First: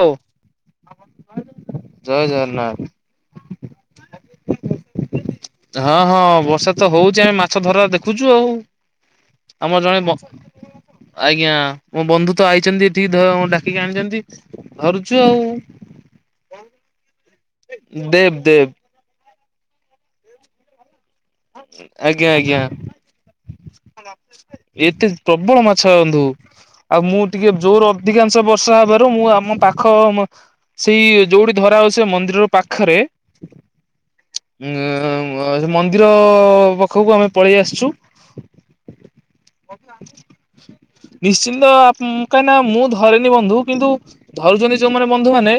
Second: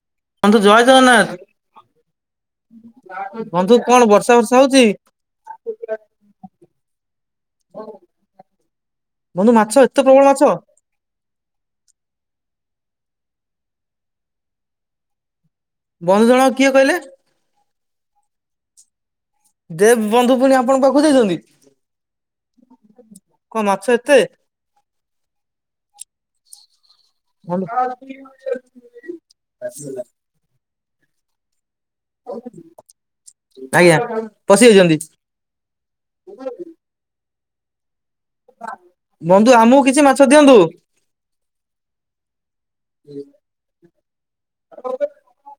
ହଉ। ବନ୍ଧୁ ଜୟ ଜଗନ୍ନାଥ। ଜୟ ଜଗନ୍ନାଥ। ବନ୍ଧୁ କଣ ବର୍ଷା ଫର୍ଷା ହଉଛି? ହଁ ହଁ ବର୍ଷା ତ ହଉଛି ଆମେ ମା ଛ ଧରା ଦେଖୁଛୁ ଆଉ। ବନ୍ଧୁ ମାଛ ଆମର ଏତେ ଜଣେ ମ ପ୍ରବଳ ମାଛ ଆଜ୍ଞା ମୋ ବନ୍ଧୁ ତ ଆଇଛନ୍ତି, ଧ ଡାକିକି ଆଣିଛନ୍ତି ଧରୁଛୁ ଆଉ। ବନ୍ଧୁ ଜଣ କିଏ କହିଲେ? ଦେବ୍ ଦେବ୍। ଦେବ୍ ବନ୍ଧୁ ପୁଣି ଆପଣଙ୍କ ପାଖକୁ ଯାଇଛନ୍ତି? ଆଜ୍ଞା ଆଜ୍ଞା। କଣ ମାଛ ଏତେ ଏତେ ପ୍ରବଳ ମାଛ ଅନ୍ଧୁ ଆଉ ମୁଁ। ଟିକେ ଜୋର ଅଧିକାଂଶ ବର୍ଷା ହେବାରୁ ମୁଁ ଆମ ପାଖ। ମ ସେଇ ଯୋଉଠି ଧରା ହଉଚି ସେ ମନ୍ଦିରରୁ ପାଖରେ। ଆଜ୍ଞା ପଶି ଉଁ ଯାଇଛନ୍ତି ଉଁ ସେ ମନ୍ଦିର ପାଖକୁ ଆମେ ପଳେଇ ଆସିଛୁ। ବନ୍ଧୁ ଆମକୁ କିଛି ମାଛ ଦିଅନ୍ତୁ। ନିଶ୍ଚିନ୍ତ ଆପ କାହିଁକିନା ମୁଁ ଧରେନି ବନ୍ଧୁ କିନ୍ତୁ। ଧରୁଛନ୍ତି ଯୋଉମାନେ ବନ୍ଧୁ ମାନେ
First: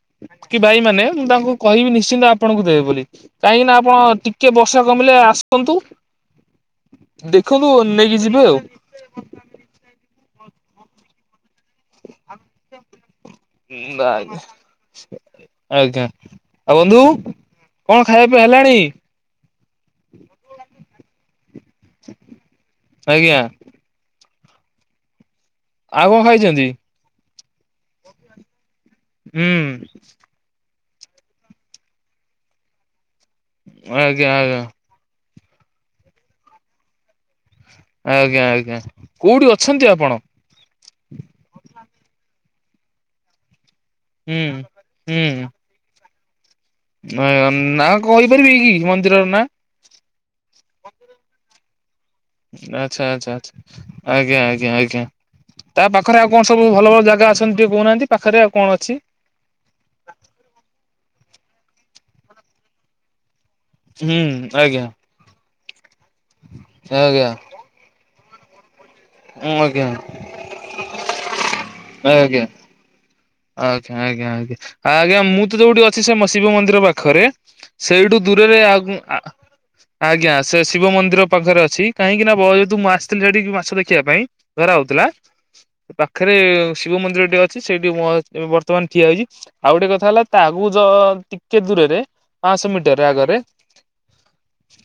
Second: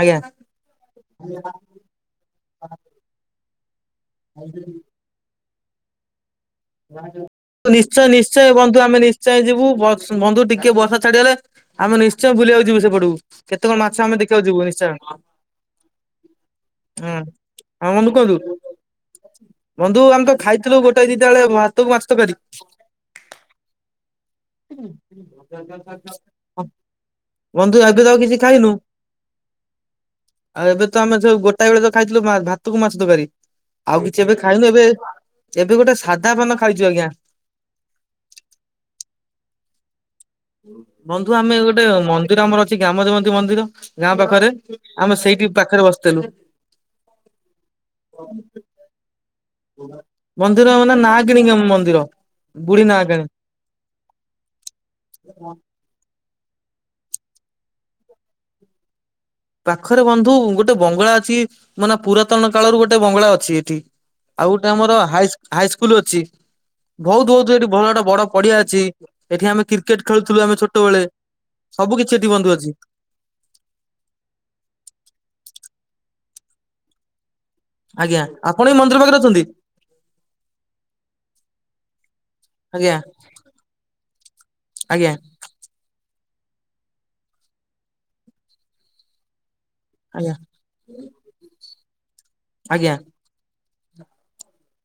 ଆଜ୍ଞା କି ବାଇ ମାନେ ମୁଁ ତାଙ୍କୁ କହିବି ନିଶ୍ଚିନ୍ତ। ଆ ଆପଣଙ୍କୁ ଦେବେ ବୋଲି କାହିଁକିନା ଆପଣ ଟିକେ ବର୍ଷା କମିଲେ ଆସନ୍ତୁ। ଦେଖନ୍ତୁ ନିଶ୍ଚୟ ନେଇକି ଯିବେ ନିଶ୍ଚୟ ଆଉ। ବନ୍ଧୁ ଆମେ ନିଶ୍ଚୟ ଯିବୁ। ବର୍ଷ ବନ୍ଧୁ ଟିକେ ବର୍ଷା ଛାଡିଗଲେ। ଆମେ ନିଶ୍ଚୟ ବୁଲିବାକୁ ଯିବୁ ସେପଟକୁ। କେତେ କଣ ମାଛ ଆମେ ଦେଖିବାକୁ ଯିବୁ ନିଶ୍ଚୟ। ଆ ଆଉ ବନ୍ଧୁ ହଁ କଣ ବନ୍ଧୁ ଖାଇବା କୁହନ୍ତୁ ପିଇବା ହେଲାଣି? ବନ୍ଧୁ ଆମେ ତ ଖାଇଥିଲୁ ଗୋଟାଏ ଦିଟା ବେଳେ ଭାତକୁ ମାଛ ତକାରି। ଆଜ୍ଞା ଆଉ କଣ ଖାଇଛନ୍ତି? ବନ୍ଧୁ ଏବେ ତ ଆଉ କିଛି ଖାଇନୁ। ହୁଁ। ଆଉ ଏବେ ତ ଆମେ ସେ ଗୋଟାଏ ବେଳେ ତ ଖାଇଥିଲୁ ମା ଭାତକୁ ମାଛ ତକାରୀ। ଆଉ ଆଜ୍ଞା କିଛି ଏବେ ଆଜ୍ଞା ଖାଇନୁ ଏବେ ଏବେ ଗୋଟେ ସାଧା ପାନ ଖାଇଛୁ ଆଜ୍ଞା। ଆଜ୍ଞା ଆଜ୍ଞା। କୋଉଠି ଅଛନ୍ତି ଆପଣ? ବନ୍ଧୁ ଆମେ ଗୋଟେ ମନ୍ଦିର ଆମର ଅଛି ଗାମ ଦେବନ୍ତୀ ମନ୍ଦିର। ଗାଁ ହୁଁ ପାଖରେ ଆମେ ସେଇଠି ପାଖରେ ବସିଥିଲୁ। ଉଁ ନା କହିପାରିବି କି ମନ୍ଦିରର ନାଁ? ମନ୍ଦିର ମାନେ ଆମ ନା କିଣିକି ମନ୍ଦିର। ବୁଢୀ ନାଁ ଆଚ୍ଛା, ଆଚ୍ଛା, ଆଛା। ଆଜ୍ଞା, ଆଜ୍ଞା, ଆଜ୍ଞା। ହୁଁ। ତା ପାଖରେ ଆଉ କଣ ସବୁ ଭଲ ଭଲ ଜାଗା ଅଛନ୍ତି ଟିକେ କହୁନାଆନ୍ତି? ପାଖରେ ଆଉ କଣ ଅଛି? ପାଖରେ ବନ୍ଧୁ ଗୋଟେ ବଙ୍ଗଳା ଅଛି ମାନେ ପୁରାତନ କାଳରୁ ଗୋଟେ ବଙ୍ଗଳା ଅଛି ଏଠି। ହୁଁ ଆଉ ଗୋଟେ ଆଜ୍ଞା ଆମର ହାଇସ୍‌ ହାଇସ୍କୁଲ ଅଛି ଆଜ୍ଞା ଭୋଉତ୍ ଭୋଉତ୍ ସେଠି ବଣାଟା ବଡ଼ ପଡ଼ିଆ ଅଛି। ଏଠି ଆମେ ଆଜ୍ଞା କିର୍କେଟ ଖେଳୁଥିଲୁ ଆମେ ଛୋଟବେଳେ ସବୁ କିଛି ଏଠି ଆଜ୍ଞା ବନ୍ଧୁ ଅଛି। ଆଜ୍ଞା ଆଜ୍ଞା ଆଜ୍ଞା ଆଜ୍ଞା ମୁଁ ତ ଯୋଉଠି ଅଛି ସେ ମ ଶିବ ମନ୍ଦିର ପାଖରେ। ସେଇଟୁ ଆଜ୍ଞା ଦୂରରେ ଆପଣ ଆ ଏଇ ମନ୍ଦିର ଉଁ ପାଖରେ ଆ ଆ ଅଛନ୍ତି ଆଜ୍ଞା ସେଶିବ ମନ୍ଦିର ପାଖରେ ଅଛି କାହିଁକିନା ବ ଯେହେତୁ ମୁଁ ଆଜ୍ଞା। ଆସିଥିଲି ସେଇଠିକି ମାଛ ଦେଖିବା ପାଇଁ। ଧରା ହଉଥିଲା? ଆଜ୍ଞା ପାଖରେ ଶିବ ମନ୍ଦିର ଟେ ଅଛି ସେଇଠି ମୁଁ ବର୍ତ୍ତମାନ ଠିଆ ହେଇଛି। ଆଉ ଗୋଟେ କଥା ହେଲା ଆଜ୍ଞା ତା ଭଉତ ଟିକେ ଦୂରରେ ପାଁଶ ଆଜ୍ଞା ମିଟରରେ ଆଗରେ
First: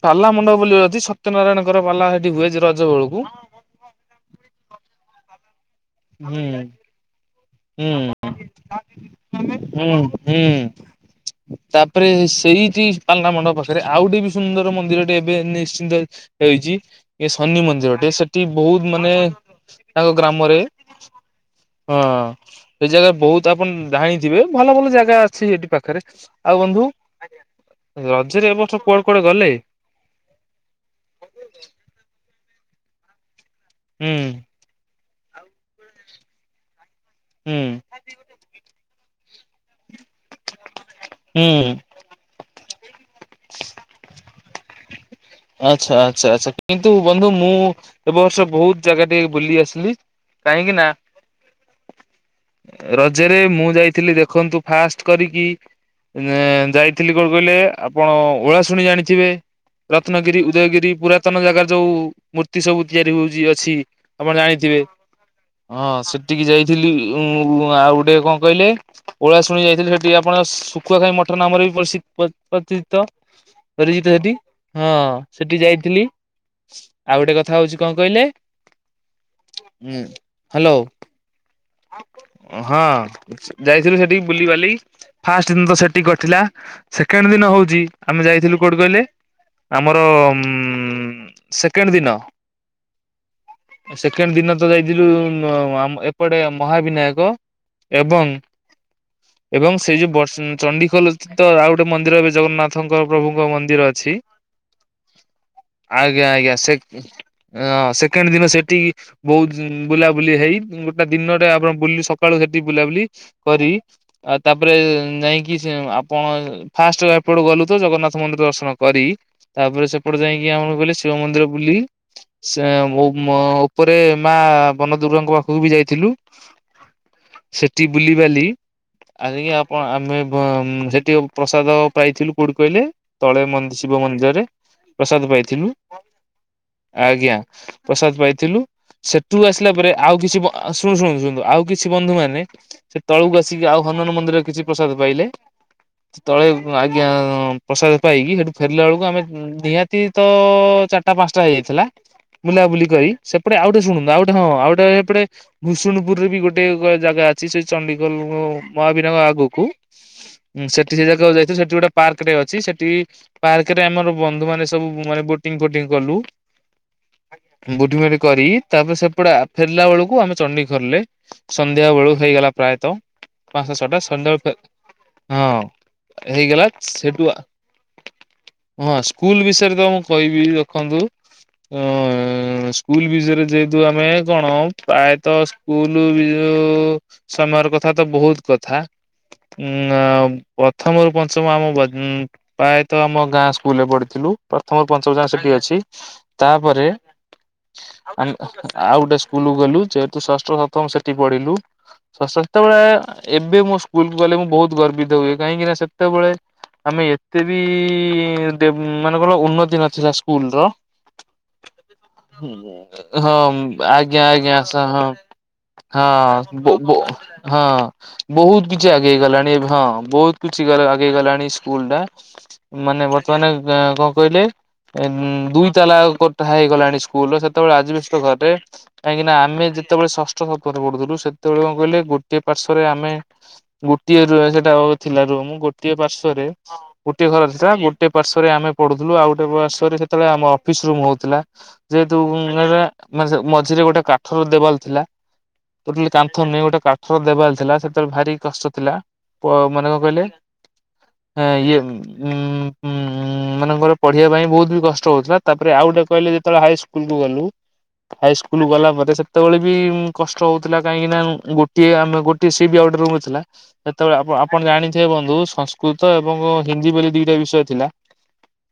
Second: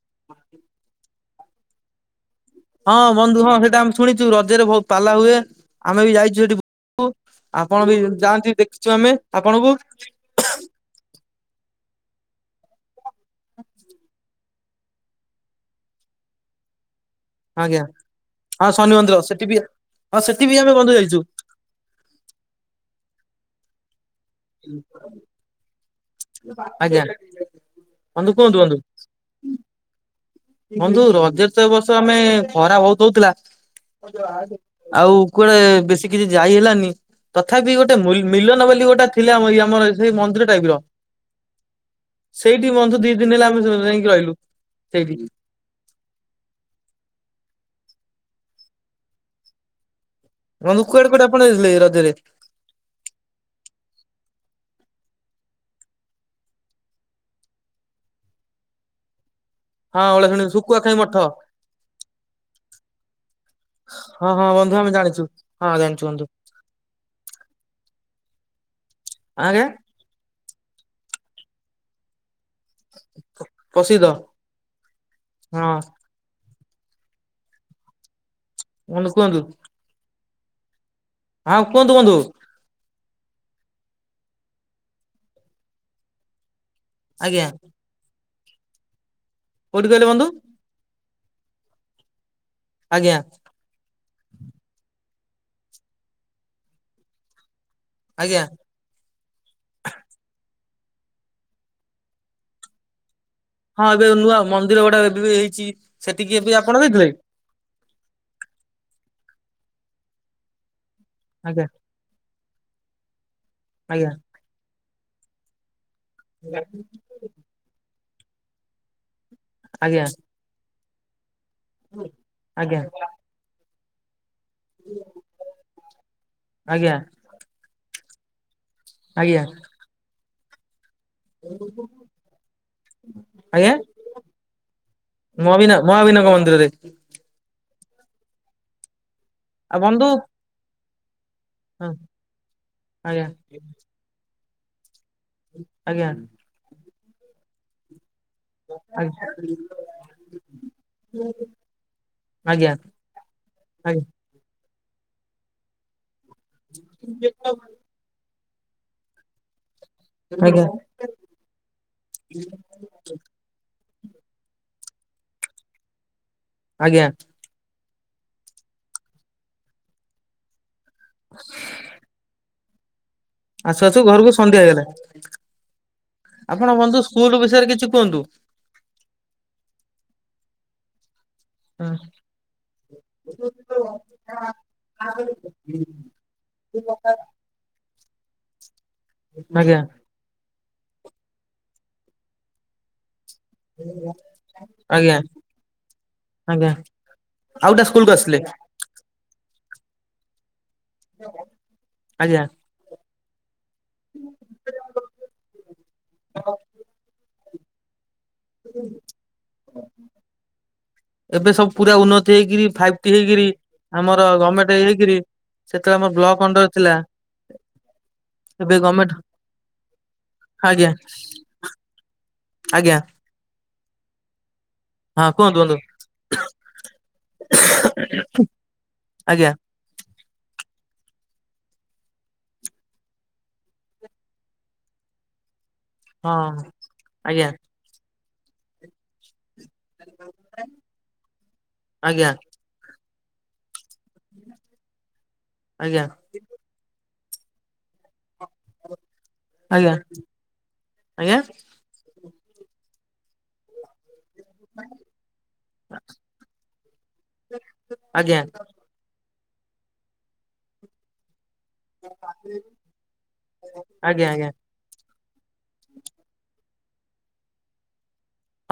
ପାଲା ମଣ୍ଡପ ବୋଲି ଅଛି, ସତ୍ୟ ନାରାୟଣଙ୍କର ପାଲା ସେଠି ହୁଏ। ର ହଁ ବନ୍ଧୁ ହଁ ସେଟା ଆମେ ଶୁଣିଚୁ, ରଜରେ ବହୁତ ପାଲା ହୁଏ। ଆମେ ବି ହୁଁ ଯାଇଛୁ ସେଠି ବୁ ଆପଣ ହୁଁ ବି ଯାଆନ୍ତି ଦେଖିଚୁ ଆମେ ଆପଣଙ୍କୁ। ହୁଁ ହୁଁ ତାପରେ ସେଇଠି ପାଲା ମଣ୍ଡପ ପାଖରେ ଆଉ ଟେ ବି ସୁନ୍ଦର ମନ୍ଦିରଟେ ଏବେ ନିଶ୍ଚିନ୍ତ ହେଇଚି। ଇଏ ଶନି ଆଜ୍ଞା ମନ୍ଦିର ଟେ, ସେଠି ହଁ ବହୁତ ଶନି ମାନେ ମନ୍ଦିର ସେଠି ବି ତାଙ୍କ ହଁ ସେଠି ବି ଗ୍ରାମରେ ଆମେ ବନ୍ଧୁ ଯାଇଛୁ ହଁ ଏ ଜାଗା ବହୁତ ଆପଣ ଜାଣିଥିବେ? ଭଲ ଭଲ ଜାଗା ଅଛି ସେଠି ପାଖରେ। ଆଉ ବନ୍ଧୁ ଆଜ୍ଞା ବନ୍ଧୁ ରଜରେ କୁହନ୍ତୁ ଏ ବନ୍ଧୁ ବର୍ଷ କୁଆଡେ କୁଆଡେ ଗଲେ? ବନ୍ଧୁ ରଜରେତ ଏବର୍ଷ ଆମେ ଖରା ଭୋଉତ୍ ହୋଉଥିଲା ହୁଁ ହଉ ତୁ ଆସେ ଆଉ କୁଆଡେ ବେଶୀ କିଛି ଯାଇ ହେଲାନି ହୁଁ ତଥାପି ଗୋଟେ ମୁଲ୍ ମିଲନ ବୋଲି ଗୋଟେ ଥିଲାମ ଇ ଆମର ସେ ମନ୍ଦିର ଟାଇପ୍ ର ହୁଁ ସେଇଠି ବନ୍ଧୁ ଦି ଦିନ୍‌ ହେଲା [unintelligible] ଯାଇକି ରହିଲୁ ସେଇଠି। ଆଚ୍ଛା ଆଚ୍ଛା ଆଚ୍ଛା କିନ୍ତୁ ବନ୍ଧୁ ମୁଁ ଏବର୍ଷ ବହୁତ୍ ଜାଗା ଟିକେ ବୁଲି ଆସିଲି। କାହିଁକି ରନୁ ନା କୁଆଡ଼େ କୁଆଡ଼େ ଆପଣ ଯାଇଥିଲେ ରଜରେ? ରଜରେ ମୁଁ ଯାଇଥିଲି ଦେଖନ୍ତୁ ଫାଷ୍ଟ କରିକି ଏଁ ଯାଇଥିଲି କୋଉ କହିଲେ ଆ ଆପଣ ଓଳା ଶୁଣି ଜାଣିଥିବେ। ହଁ ରତ୍ନଗିରି ଓଳାଶୁଣୀ ଶୁଖୁଆ ଉଦୟଗିରି ଖାଇ ମଠ ପୁରାତନ ଜାଗାର ଯୋଉ ମୂର୍ତ୍ତି ସବୁ ତିଆରି ହଉଚି ଅଛି‌। ହଁ ହଁ ବନ୍ଧୁ ଆମେ ଜାଣିଚୁ। ହଁ ସେଟିକି ଯାଇଥିଲି ଉଁ ଆଉ ଗୋଟେ କଁ କହିଲେ ଆଜ୍ଞା [unintelligible] ଠି ଆପଣ ଶୁଖୁଆ ଖାଇ ମଠରନାମରେ ପ ସି ପର୍ ପର୍ଚିତ୍ ପ୍ରସିଦ୍ଧ ସେଠି ହଁ ସେଟି ହଁ ଯାଇଥିଲି ଆଉ ଗୋଟେ କଥା ହଉଚି କଁ କହିଲେ? କଣ କୁହନ୍ତୁ? ହୁଁ ହାଲୋ। ହଁ କୁଅନ୍ତୁ? ଉଁ ହଁ ଯାଇଥିଲୁ ସେଟିକି ବୁଲିବାଲି ଫାଷ୍ଟ ଦିନତ ସେଟି କଟିଲା ସେକେଣ୍ଡ ଆଜ୍ଞା ଦିନ ହଉଚି ଆମେ ଯାଇଥିଲୁ କୋଉଠି କହିଲେ? କୋଉଠି ଆମର କହିଲେ ବନ୍ଧୁ ଉଁ ସେକେଣ୍ଡ ଦିନ ଆଜ୍ଞା। ସେକେଣ୍ଡ ଦିନ ତ ଯାଇଥିଲୁ ନ ଆମ୍ ଏପଡେ ମହାବିନାୟକ। ଏବଂ ଆଜ୍ଞା ଏବଂ ସେଇ ଯୋଉ ବସ୍‌ ଚଣ୍ଡିଖୋଲ ତିତ ଆଉ ଗୋଟେ ମନ୍ଦିର ଏବେ ଜଗନ୍ନାଥଙ୍କ ପ୍ରଭୁଙ୍କ ମନ୍ ହଁ ଏବେ ନୂଆ ମନ୍ଦିର ଗୋଡା ଏବେ ବି ହେଇଚି ସେତିକି ବି ଆପଣ ଯାଇଥିଲେ? ଅଁ ସେକେଣ୍ଡ ଦିନ ସେଟି ବହୁତ୍ ବୁଲାବୁଲି ହେଇ ଗୋଟ୍ ଟା ଦିନଡେ ଆଜ୍ଞା ଆପଣ ବୁଲି ସକାଳୁ ସେଟି ବୁଲାବୁଲି କରି ଆଜ୍ଞା ଆ ତାପରେ ଯାଇଁକି ସେ ଆପଣ ଫାଷ୍ଟ ହେପଡୁ ଗଲୁ ତ ଜଗନ୍ନାଥ ମନ୍ଦିର ଦର୍ଶନ କରି ତାପରେ ଆଜ୍ଞା। ସେପଡେ ଯାଇଁକି ଆମର ବୋଇଲେ ଶିଅ ମନ୍ଦିର ବୁଲି ସେ ଆଜ୍ଞା ମୋଉ ମ ଉପରେ ମା ବନଦୁର୍ଗାଙ୍କ ପାଖକୁ ବି ଯାଇଥିଲୁ। ଆଜ୍ଞା ସେଟି ବୁଲିିବାଲି ଆ ଆଜ୍ଞା ଯାଇଁକି ଆପ ଆମେ ବ ଉଁ ସେଟି ପ୍ରସାଦ ପାଇଥିଲୁ କୋଉଠି କହିଲେ ତଳେ ଆଜ୍ଞା ମନ୍ଦ୍ ଶିବ ମନ୍ଦ୍ ପ୍ରସାଦ ପାଇଥିଲୁ ମହାବିନା ମହାବିନାୟକ ମନ୍ଦିରରେ ଆଜ୍ଞା ପ୍ରସାଦ ପାଇଥିଲୁ। ସେଠୁ ଆସିଲା ପରେ ଆଉ କିଛି, ଶୁଣୁ ଶୁଣୁ, ଶୁଣନ୍ତୁ ଆଉ କିଛି ହଁ ବନ୍ଧୁ ମାନେ ସେ ଆଜ୍ଞା ତଳକୁ ଆସିକି ଆଉ ହନୁମାନ ମନ୍ଦିର ରେ କିଛି ପ୍ରସାଦ ପାଇଲେ। ଆଜ୍ଞା ତଳେ ଆଜ୍ଞା ପ୍ରସାଦ ପାଇକି ହେଠୁ ଫେରିଲା ବେଳକୁ ଆମେ ଆଜ୍ଞା ନିହାତି ତ ଚାରିଟା ପାଞ୍ଚଟା ହେଇଯାଇଥିଲା। ଆଜ୍ଞା ବୁଲାବୁଲି କରି ସେପଟେ ଆଉ ଗୋଟେ ଶୁଣନ୍ତୁ, ଆ ହଁ ଆଉ ଗୋଟେ ଏପଟେ ଭୂଷୁଣୁପୁରୁ ବି ଗୋଟେ ଜାଗା ଅଛି। ସେ ଚଣ୍ଡି ମହାବିନାୟକ ଆଗକୁ ଆଜ୍ଞା ସେ ଟି ସେ ଜାଗାକୁ ଯାଇଥିଲୁ ସେଠି ଗୋଟେ ପାର୍କ ଟେ ଅଛି। ସେଠି ପାର୍କ କେରେ ଆମର ବନ୍ଧୁ ମାନେ ସବୁ ମାନେ ବୋଟିଂ ଫୋଟିଂ କଲୁ। ଆଜ୍ଞା। ବୁଢି ମରି କରି ତାପରେ ସେପଡେ ଆ ଫେରଲା ବେଳକୁ ଆମେ ଚଣ୍ଡି ଧରିଲେ ସନ୍ଧ୍ୟା ବେଳୁ ହେଇଗଲା ପ୍ରାୟତଃ। ପାଞ୍ଚଟା ଆସୁ ଛଅଟା ଆସୁ ଘରୁକୁ ସନ୍ଧ୍ୟାବେଳୁ ସନ୍ଧ୍ୟା ହେଇଗଲା। ହଁ ହେଇଗଲା ଆପଣ ବନ୍ଧୁ ସେଠୁ ସ୍କୁଲ ବିଷୟରେ କିଛି କୁହନ୍ତୁ? ହଁ ସ୍କୁଲ ବିଷୟରେ ତମକୁ କହିବି ରଖନ୍ତୁ। ହୁଁ‌। ହୁଁ ସ୍କୁଲ ବିଷୟରେ ଯେହେଦୁ ଆମେ କଣ ପ୍ରାୟତଃ ସ୍କୁଲ ଯୋଉ ତମୟର କଥାତ ବହୁତ୍ କଥା ଆଜ୍ଞା ଉଁ ଆମ୍ ପ୍ରଥମରୁ ପଞ୍ଚମ ଆମ [unintelligible] ପ୍ରାୟତଃ ଆମ ଗାଁ ସ୍କୁଲରେ ପଢ଼ିଥିଲୁ ପ୍ରଥମ ପଞ୍ଚମ ଆଜ୍ଞା ଯାଏଁ ସେଠି ଅଛି। ଆଜ୍ଞା। ତାପରେ ଆଉ ଗୋଟେ ସ୍କୁଲକୁ ଆସି ଆମେ ଥିଲେ? ଆଉ ଗୋଟେ ସ୍କୁଲ କୁ ଗଲୁ ଯେହେତୁ ଷଷ୍ଠ ରୁ ସପ୍ତମ ସେଠି ପଢିଲୁ। ସ ଆଜ୍ଞା ସେତେବେଳେ ଏବେ ମୋ ସ୍କୁଲକୁ ଗଲେ ମୁଁ ବହୁତ ଗର୍ବିତ ହୁଏ। କାହିଁକିନା ସେତେବେଳେ ଆମେ ଏତେ ବି ଦେ- ମାନେ କର ଉନ୍ନତି ନଥିଲା ସ୍କୁଲ ର। ଏବେ ସବୁ ପୁରା ଉନ୍ନତି ହେଇକିରି ଫାଇଭ ଟି ହେଇକିରି ହଁ, ଆମର ଆଜ୍ଞା ଆଜ୍ଞା। ଗଭର୍ଣ୍ଣମେଣ୍ଟ ସ ହଁ। ହେଇକିରି ସେତେବେଳେ ଆମର ବ୍ଲକ ହଁ ଅଣ୍ଡର ବୋ ଥିଲା ବୋ ହଁ ବହୁତ ଏବେ କିଛି ଆଗେଇ ଗଭର୍ଣ୍ଣମେଣ୍ଟ ଗଲାଣି। ଏବେ ହଁ ବହୁତ କିଛି ଗାର ଆଜ୍ଞା ଆଗେଇ ଗଲାଣି ସ୍କୁଲ ଟା, ଆଜ୍ଞା ମାନେ ବର୍ତ୍ତମାନ କଣ କହିଲେ ଏନ୍ ହଁ କୁହନ୍ତୁ ଦୁଇ କୁହନ୍ତୁ ତାଲା କୋଠା ହେଇଗଲାଣି ସ୍କୁଲ ର, ସେତେବେଳେ ଆଜବେଷ୍ଟ ଘରେ କାହିଁକିନା ଆଜ୍ଞା ଆମେ ଯେତେବେଳେ ଷଷ୍ଠ ସେପଟେ ପଢୁଥିଲୁ ସେତେବେଳେ, କଣ କହିଲେ ଗୋଟେ ପାର୍ଶରେ ଆମେ ଗୋଟିଏ ରୁହେ ସେଟା ଆଉ ଥିଲା ରୁମ୍, ଗୋ ଗୋଟିଏ ହଁ ପାର୍ଶ୍ଵରେ ଗୋଟେ ଘର ଆଜ୍ଞା ଥିଲା, ଗୋଟେ ପାର୍ଶ୍ଵରେ ଆମେ ପଢୁଥିଲୁ, ଆଉ ଗୋଟେ ପାଶ୍ ଟେ, ସେତେବେଳେ, ଆମ ଅଫିସ ରୁମ୍ ହଉଥିଲା, ଯେହେତୁ ଆଜ୍ଞା ଉମ୍ ମାନେ ମଝି-ମଝିରେ ଗୋଟେ କା ଫୁଲ୍ ଦେବାର ଥିଲା। ଆଜ୍ଞା ଟୋଟାଲ କାନ୍ଥ ନିଅଁ ଗୋଟେ କାଠର ଦେବାଲ ଥିଲା। ସେତେବେଳେ ଭାରି କଷ୍ଟ ଥିଲା ପ ମନେ ଆଜ୍ଞା କଣ କହିଲେ? ଆଜ୍ଞା ଆଁ ଇଏ ଉଁ ହୁଁ ଏମାନଙ୍କର ପଢିବା ପାଇଁ ବହୁତ ବୋହୁତ୍ କଷ୍ଟ ହଉଥିଲା। ତାପରେ ଆଉ ଗୋଟେ କହିଲେ, ଯେତେବେଳେ ହାଇସ୍କୁଲକୁ ଗଲୁ। ଆଜ୍ଞା ହାଇସ୍କୁଲ ଗଲା ପରେ ସେ ସେତେବେଳେ ବିଁ କଷ୍ଟ ହଉଥିଲା କାହିଁକିନା, ଗୋ ଟିଏ, ଆମେ ଗୋଟିଏ ସେ ବି ଆଉ ଗୋଟେ ରୁମ୍ ରେ ଥିଲା। ସେତେବେଳେ ଆଜ୍ଞା ଆଜ୍ଞା ଆପ୍-ଆପଣ ଜାଣି ହେ ବନ୍ଧୁ ସଂସ୍କୃତ ଏବଂ ହିନ୍ଦୀ ବୋଲି ଦିଇଟା ବିଷୟ ଥିଲା।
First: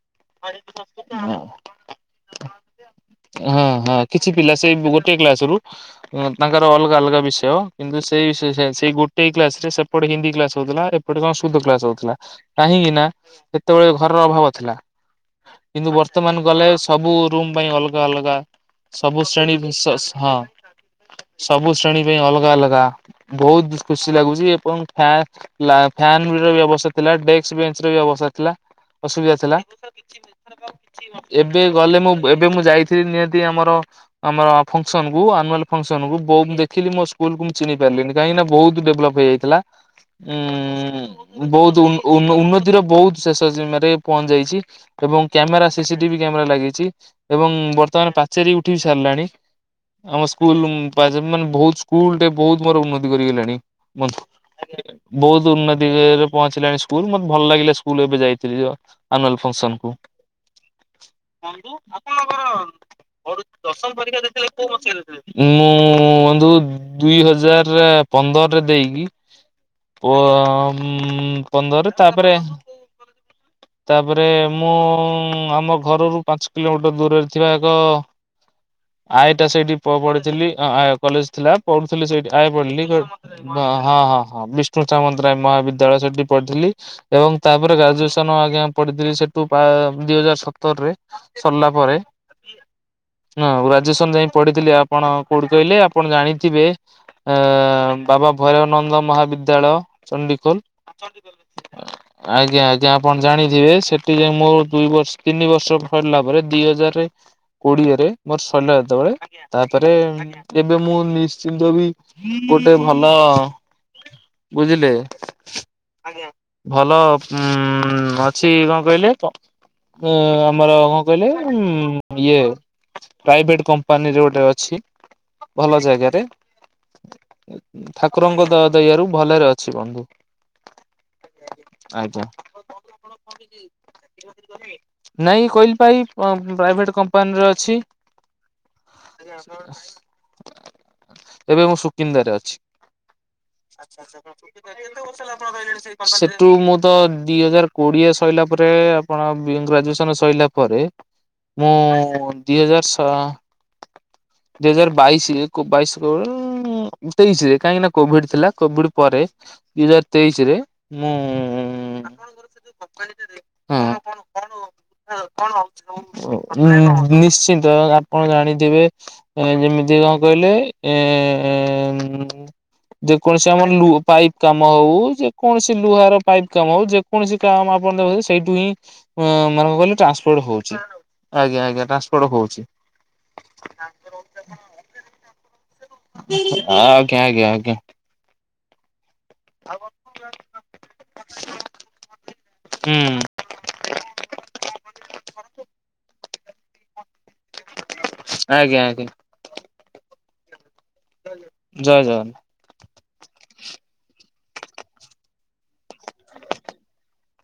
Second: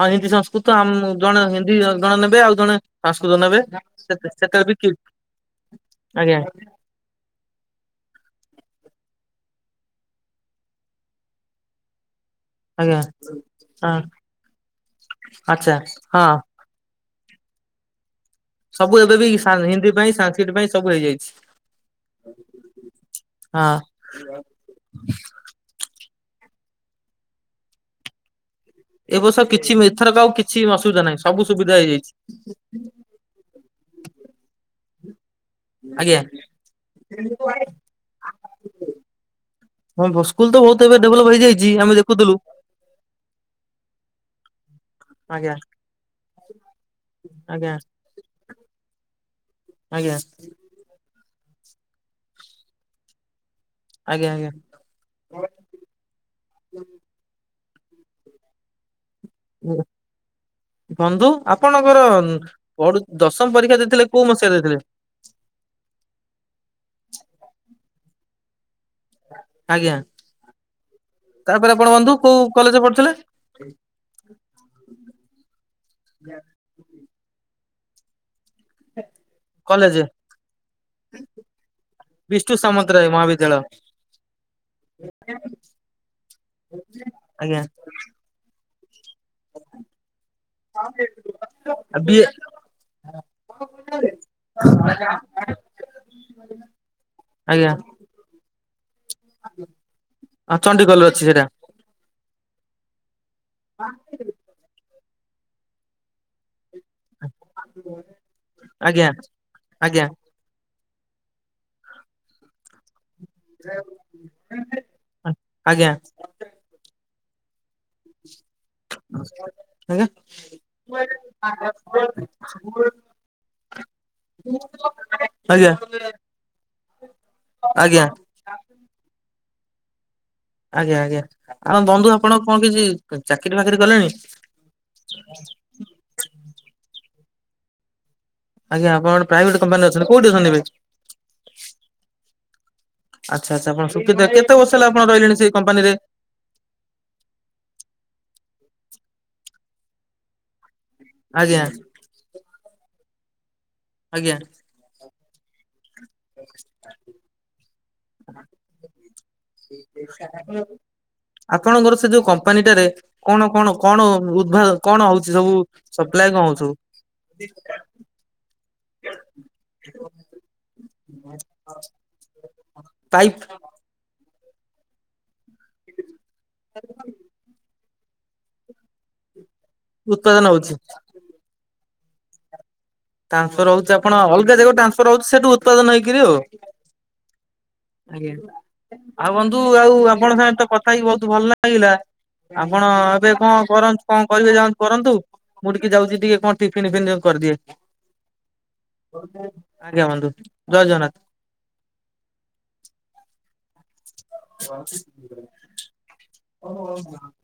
ହଁ ହିନ୍ଦୀ ସଂସ୍କୃତ ଆମ୍ ଜଣେ ହିନ୍ଦୀ ଜଣେ ନେବେ, ଆଉ ଜଣେ ସଂସ୍କୃତ ନେବେ। ଆଁ କିଛି ପିଲା ସେତେବେଳେ ସେ, ବି କି ଗୋଟେ କ୍ଲାସରୁ ଆଜ୍ଞା ତାଙ୍କର ଅଲ୍ ସବୁ ଅଲଗା ବିଷୟ, କିନ୍ତୁ ସେ-ସେଇ ଗୋଟାଏ କ୍ଲାସ୍ ରେ ସେପଟେ ହିନ୍ଦୀ କ୍ଲାସ ହଉଥିଲା। ଏପ୍ ଏପଟେ କଣ ସୁଦ୍ଧ କ୍ଲାସ ହଉଥିଲା। କାହିଁକି ଆଜ୍ଞା ନା ସେତେବେଳେ ହଁ ଘରର ଅଭାବ ଥିଲା। ଆଚ୍ଛା କିନ୍ତୁ ହଁ ବର୍ତ୍ତମାନ ଗଲେ ସବୁ ରୁମ୍ ପାଇଁ ଅଲଗା ଅଲଗା ଏବେ ସବୁ ବି ଶ୍ରେଣୀ ହିନ୍ଦୀ ଭିଷସ୍ ପାଇଁ ହଁ, ସାଂସ୍କ୍ରିଟ ପାଇଁ ସବୁ ହେଇଯାଇଛି ସବୁ ଶ୍ରେଣୀ ପାଇଁ ଅଲଗା ଅଲଗା। ହଁ ବହୁତ୍ ଖୁସି ଲାଗୁଛି। ଏବଂ ଫା- ଲା ଫ୍ୟାନ ର ବ୍ୟବସ୍ଥା ଥିଲା। ଡେସ୍କ୍, ବେଞ୍ଚ ର ବ୍ୟବସ୍ଥା ଥିଲା। ଏ ଅସୁବିଦା ବର୍ଷ ଥିଲା। କିଛି ଏଥରକ ଆଉ କିଛି ଅସୁବିଧା ନାହିଁ ସବୁ ଏବେ ସୁବିଧା ଗଲେ ହେଇଯାଇଛି ମୁଁ, ଏବେ ମୁଁ ଯାଇ ଚି, ନିହାତି ଆମର ଆମ--ଫଙ୍କ୍ସନକୁ ଆନୁଆଲ୍ ଫଙ୍କ୍ସନ କୁ, ଆଜ୍ଞା। ବୋ ଦେଖିଲି ମୋ ସ୍କୁଲକୁୁ ମୁଁ ଚିହ୍ନି ପାରିଲିନି। କାହିଁକିନା ବହୁତ୍ ଡେଭ୍ଲପ୍ ହେଇଯାଇଥିଲା। ସ୍କୁଲ ତ ବହୁତ୍ ଏବେ ଡେଭେଲପ ହେଇଯାଇଚି, ଆମେ ଦେକୁତୁଲୁ। ର, ବଉତ୍ ଶେଷ ସୀମାରେ ପଁ- ଯାଇଚି। ଏବଂ ଆଜ୍ଞା କ୍ୟାମେରା ସିସି ଟିଭି କ୍ୟାମେରା ଲାଗିଚି। ଏବଂ ଆଜ୍ଞା ବର୍ତ୍ତମାନ ପାଚେରି ଉଠେଇ ସାର୍ଲାଣି। ଆଜ୍ଞା ଆମ ସ୍କୁଲୁ ମାନେ ବହୁତ୍ ସ୍କୁଲ୍‌ ଟେ ବହୁତ୍ ମୋର ଉନ୍ନତି କରିଗେଲାଣି। ଆଜ୍ଞା ଆଜ୍ଞା। ବହୁତ୍ ଉନ୍ନତି-ରେ ପହଞ୍ଚିଲା- ସ୍କୁଲ୍‌। ମତେ ଭଲ୍ ଲାଗିଲା ସ୍କୁଲ୍, ଏବେ ଯାଇଥିଲି ଯ ଆନୁଆଲ୍ ଫଙ୍କ୍‌ସନ୍‌ କୁ। ବନ୍ଧୁ, ଆପଣଙ୍କର ଦଶମ ପରୀକ୍ଷା ଦେଇଥିଲେ, କଉ ମସିହା ରେ? ମୁଁ ବନ୍ଧୁ ଦୁଇ ହଜାର୍- ପନ୍ଦର୍ ରେ ଦେଇକି ଆଜ୍ଞା ପ ମ୍ ତାପରେ ପନ୍ଦର୍ ଆପଣ ରେ ବନ୍ଧୁ ତା'ପରେ [inaudible] ତା'ପରେ ମୁଁ ଆମ ଘରରୁ ପାଞ୍ଚ୍ କିଲୋମିଟର ଦୂରରେ ଥିବା। ଏକ ଆଏଟା ସେଇଟି ପ କଲେଜ ପଢୁଥିଲି, ହଁ! - କଲେଜ ଥିଲା ପଢୁଥିଲି ସେଇଟି। ଆଏ ବିଷ୍ଣୁ ପ-ଲି ହଁ ସାମନ୍ତରାୟ ମହାବିଦ୍ୟାଳୟ ହଁ ହଁ! ବିସ୍‌ଣ୍ଟୁ ସାମନ୍ତରାୟେ ମହାବିଦ୍ୟାଳୟ, ସେଠି ପଢ଼ିଥିଲି। ଏବଂ ଆଜ୍ଞା। ତା'ପରେ ଗାଜୁଏସନ ଆଜ୍ଞା ପଢ଼ିଥିଲି। ସେ ତୁ ପା- ଦିଇ ହଜାର୍ ସତର୍ ରେ ସର୍ଲା ପରେ ବି ଏ ଗ୍ରାଜୁଏସନ୍‌ ଯାଏ ପଡ଼ିଥିଲି। ଆପଣ କଉଠୁ କହିଲେ? ଆପଣ ଜାଣିଥିବେ ଆଜ୍ଞା ଆ---ବାବା ଭୈରାବନନ୍ଦ ମହାବିଦ୍ୟାଳୟ ଚଣ୍ଡିଖୋଲ୍ ଚଣ୍ଡିଖୋଲରେ ଅଛି ସେଇଟା [inaudible] ଆଜ୍ଞା ଆ ଆପଣ ଜାଣିଥିବେ, ସେଠି ଯେ ମୋର୍ ଦୁଇ ବର୍ଷ ତିନି ବର୍ଷ ସରିଲା ପରେ। ଦି ହଜାର୍‌ ରେ କୋଡିଏ ରେ ମର୍ ସରିଲା ଆଜ୍ଞା ଯେତବଳେ, ତାପରେ ଆଜ୍ଞା। ଏବେ, ମୁଁ ନିଶ୍ଚିନ୍ତ ବି ଗୋଟେ ଭଲ ବୁଝିଲେ? ଆଜ୍ଞା ଭଲ ଉଁ ଉଁ ଅଛି, କ'ଣ କହିଲେ? ଆଜ୍ଞା ଉଁ, ଆମର କ'ଣ କହିଲେ? ଉଁ ଇଏ ପ୍ରାଇଭେଟ୍ କମ୍ପାନୀରେ ଗୋଟେ ଅଛି, ଆଜ୍ଞା ଭଲ ଜାଗାରେ। ଆଜ୍ଞା। ଠାକୁରଙ୍କ ଦ ଦୟଆରୁ ଭଲରେ ଅଛି ବନ୍ଧୁ। ଆଜ୍ଞା ଆଜ୍ଞା! ଆ ବନ୍ଧୁ ଆଜ୍ଞା ଆପଣ କ'ଣ କିଛି ଚାକିରି ଫାକିରି କଲେଣି? ପ୍ରାଇଭେଟ୍ କମ୍ପାନୀରେ ଅଛି। ଆଜ୍ଞା! ଆପଣ ଗୋଟେ ପ୍ରାଇଭେଟ୍ କପାନୀ ରେ ଅଛନ୍ତି। କଉଠି ଅଛନ୍ତି ଏବେ? ଏବେ ମୁଁ ସୁକିନ୍ଦାରେ ଅଛି। ଆଚ୍ଛା ଆଚ୍ଛା ଆପଣ ସୁକିନ୍ଦା କେତେ ବର୍ଷ ହେଲା ଆପଣ ରହିଲେଣି ସେଇ କମ୍ପାନୀରେ? ସେଟୁ ମୁଁ ତ ଦିଇ ହଜାର କୋଡ଼ିଏ ସଇଲା, ପରେ ଆପଣ ଗ୍ରାଜୁଏସନ୍ ସଇଲା ପରେ ଆଜ୍ଞା ମୁଁ ଦିଇ ହଜାର୍ ସଅ ଆଜ୍ଞା। ଦିଇ ହଜାର୍ ବାଇଶି ବାଇଶ୍ ତେଇଶ୍ ରେ କାହିଁକି ନା କୋଭିଡ୍‌ ଥିଲା। କୋଭିଡ୍‌ ପରେ ଦିଇ ହଜାର୍ ତେଇଶ୍ ରେ [inaudible] ଆପଣଙ୍କର ସେ ଯଉ କମ୍ପାନୀଟା ରେ କଣ କଣ କଣ ଉଦ୍ଭା- କ'ଣ ହଉଚି ସବୁ। ସପ୍ଲାାଇ ହଁ କ'ଣ ହଉଚି ସବୁ। ନିଶ୍ଚିନ୍ତ, ଆପଣ ଜାଣିଥିବେ? -ଯେମିତି କ'ଣ କହିଲେ? ଏଁଏଁ ପାଇପ୍ ଯେକୌଣସି ଆମର ଲୁ ପାଇପ୍ କାମ ଅଉ, ଯେକୌଣସି ଲୁଆର ପାଇପ୍ କାମ ହଉ। ଯେକୌଣସି ଆପଣ ଦେଖୁ-ନ୍ତି, ସେଇଟୁ ହିଁ ମାନେ କ'ଣ କହିଲେ? ଟ୍ରାନ୍ସପଡ୍‌ ଉତ୍ପାଦନ ହଉଛି ହଉଚି। ଆଜ୍ଞା ଆଜ୍ଞା! ଟ୍ରାନ୍ସପଡ଼ ହଉଚି। ଟାନ୍ସପର ହଉଚି, ଆପଣ ଅଲଗା ଜାଗାକୁ ଟ୍ରାନ୍ସପର ହଉଚି। ସେଇଟୁ ଉତ୍ପାଦନ ହେଇ [inaudible] ଆଉ ବନ୍ଧୁ ଆଉ ଆପଣଙ୍କ ସାଙ୍ଗରେ ତ କଥା ହେଇିକି ବହୁତ୍ ଭଲ୍ ଲାଗିଲା। ଆପଣ ହୁଁ ଏବେ କଣ କରନ୍ତୁ? କଣ କରିବେ ଯାଆନ କରନ୍ତୁ? ମୁଁ ଟିକେ ଯାଉଛି, ଟିକେ କଣ ଟିଫିିନ ଫିଫିନ୍ ଯଉ କରିଦିଏ? ଆଜ୍ଞା ଆଜ୍ଞା। ଆଜ୍ଞା ବନ୍ଧୁ, ଜୟ ଜଗନ୍ନାଥ। ଜୟ ଜଗନ୍। [inaudible]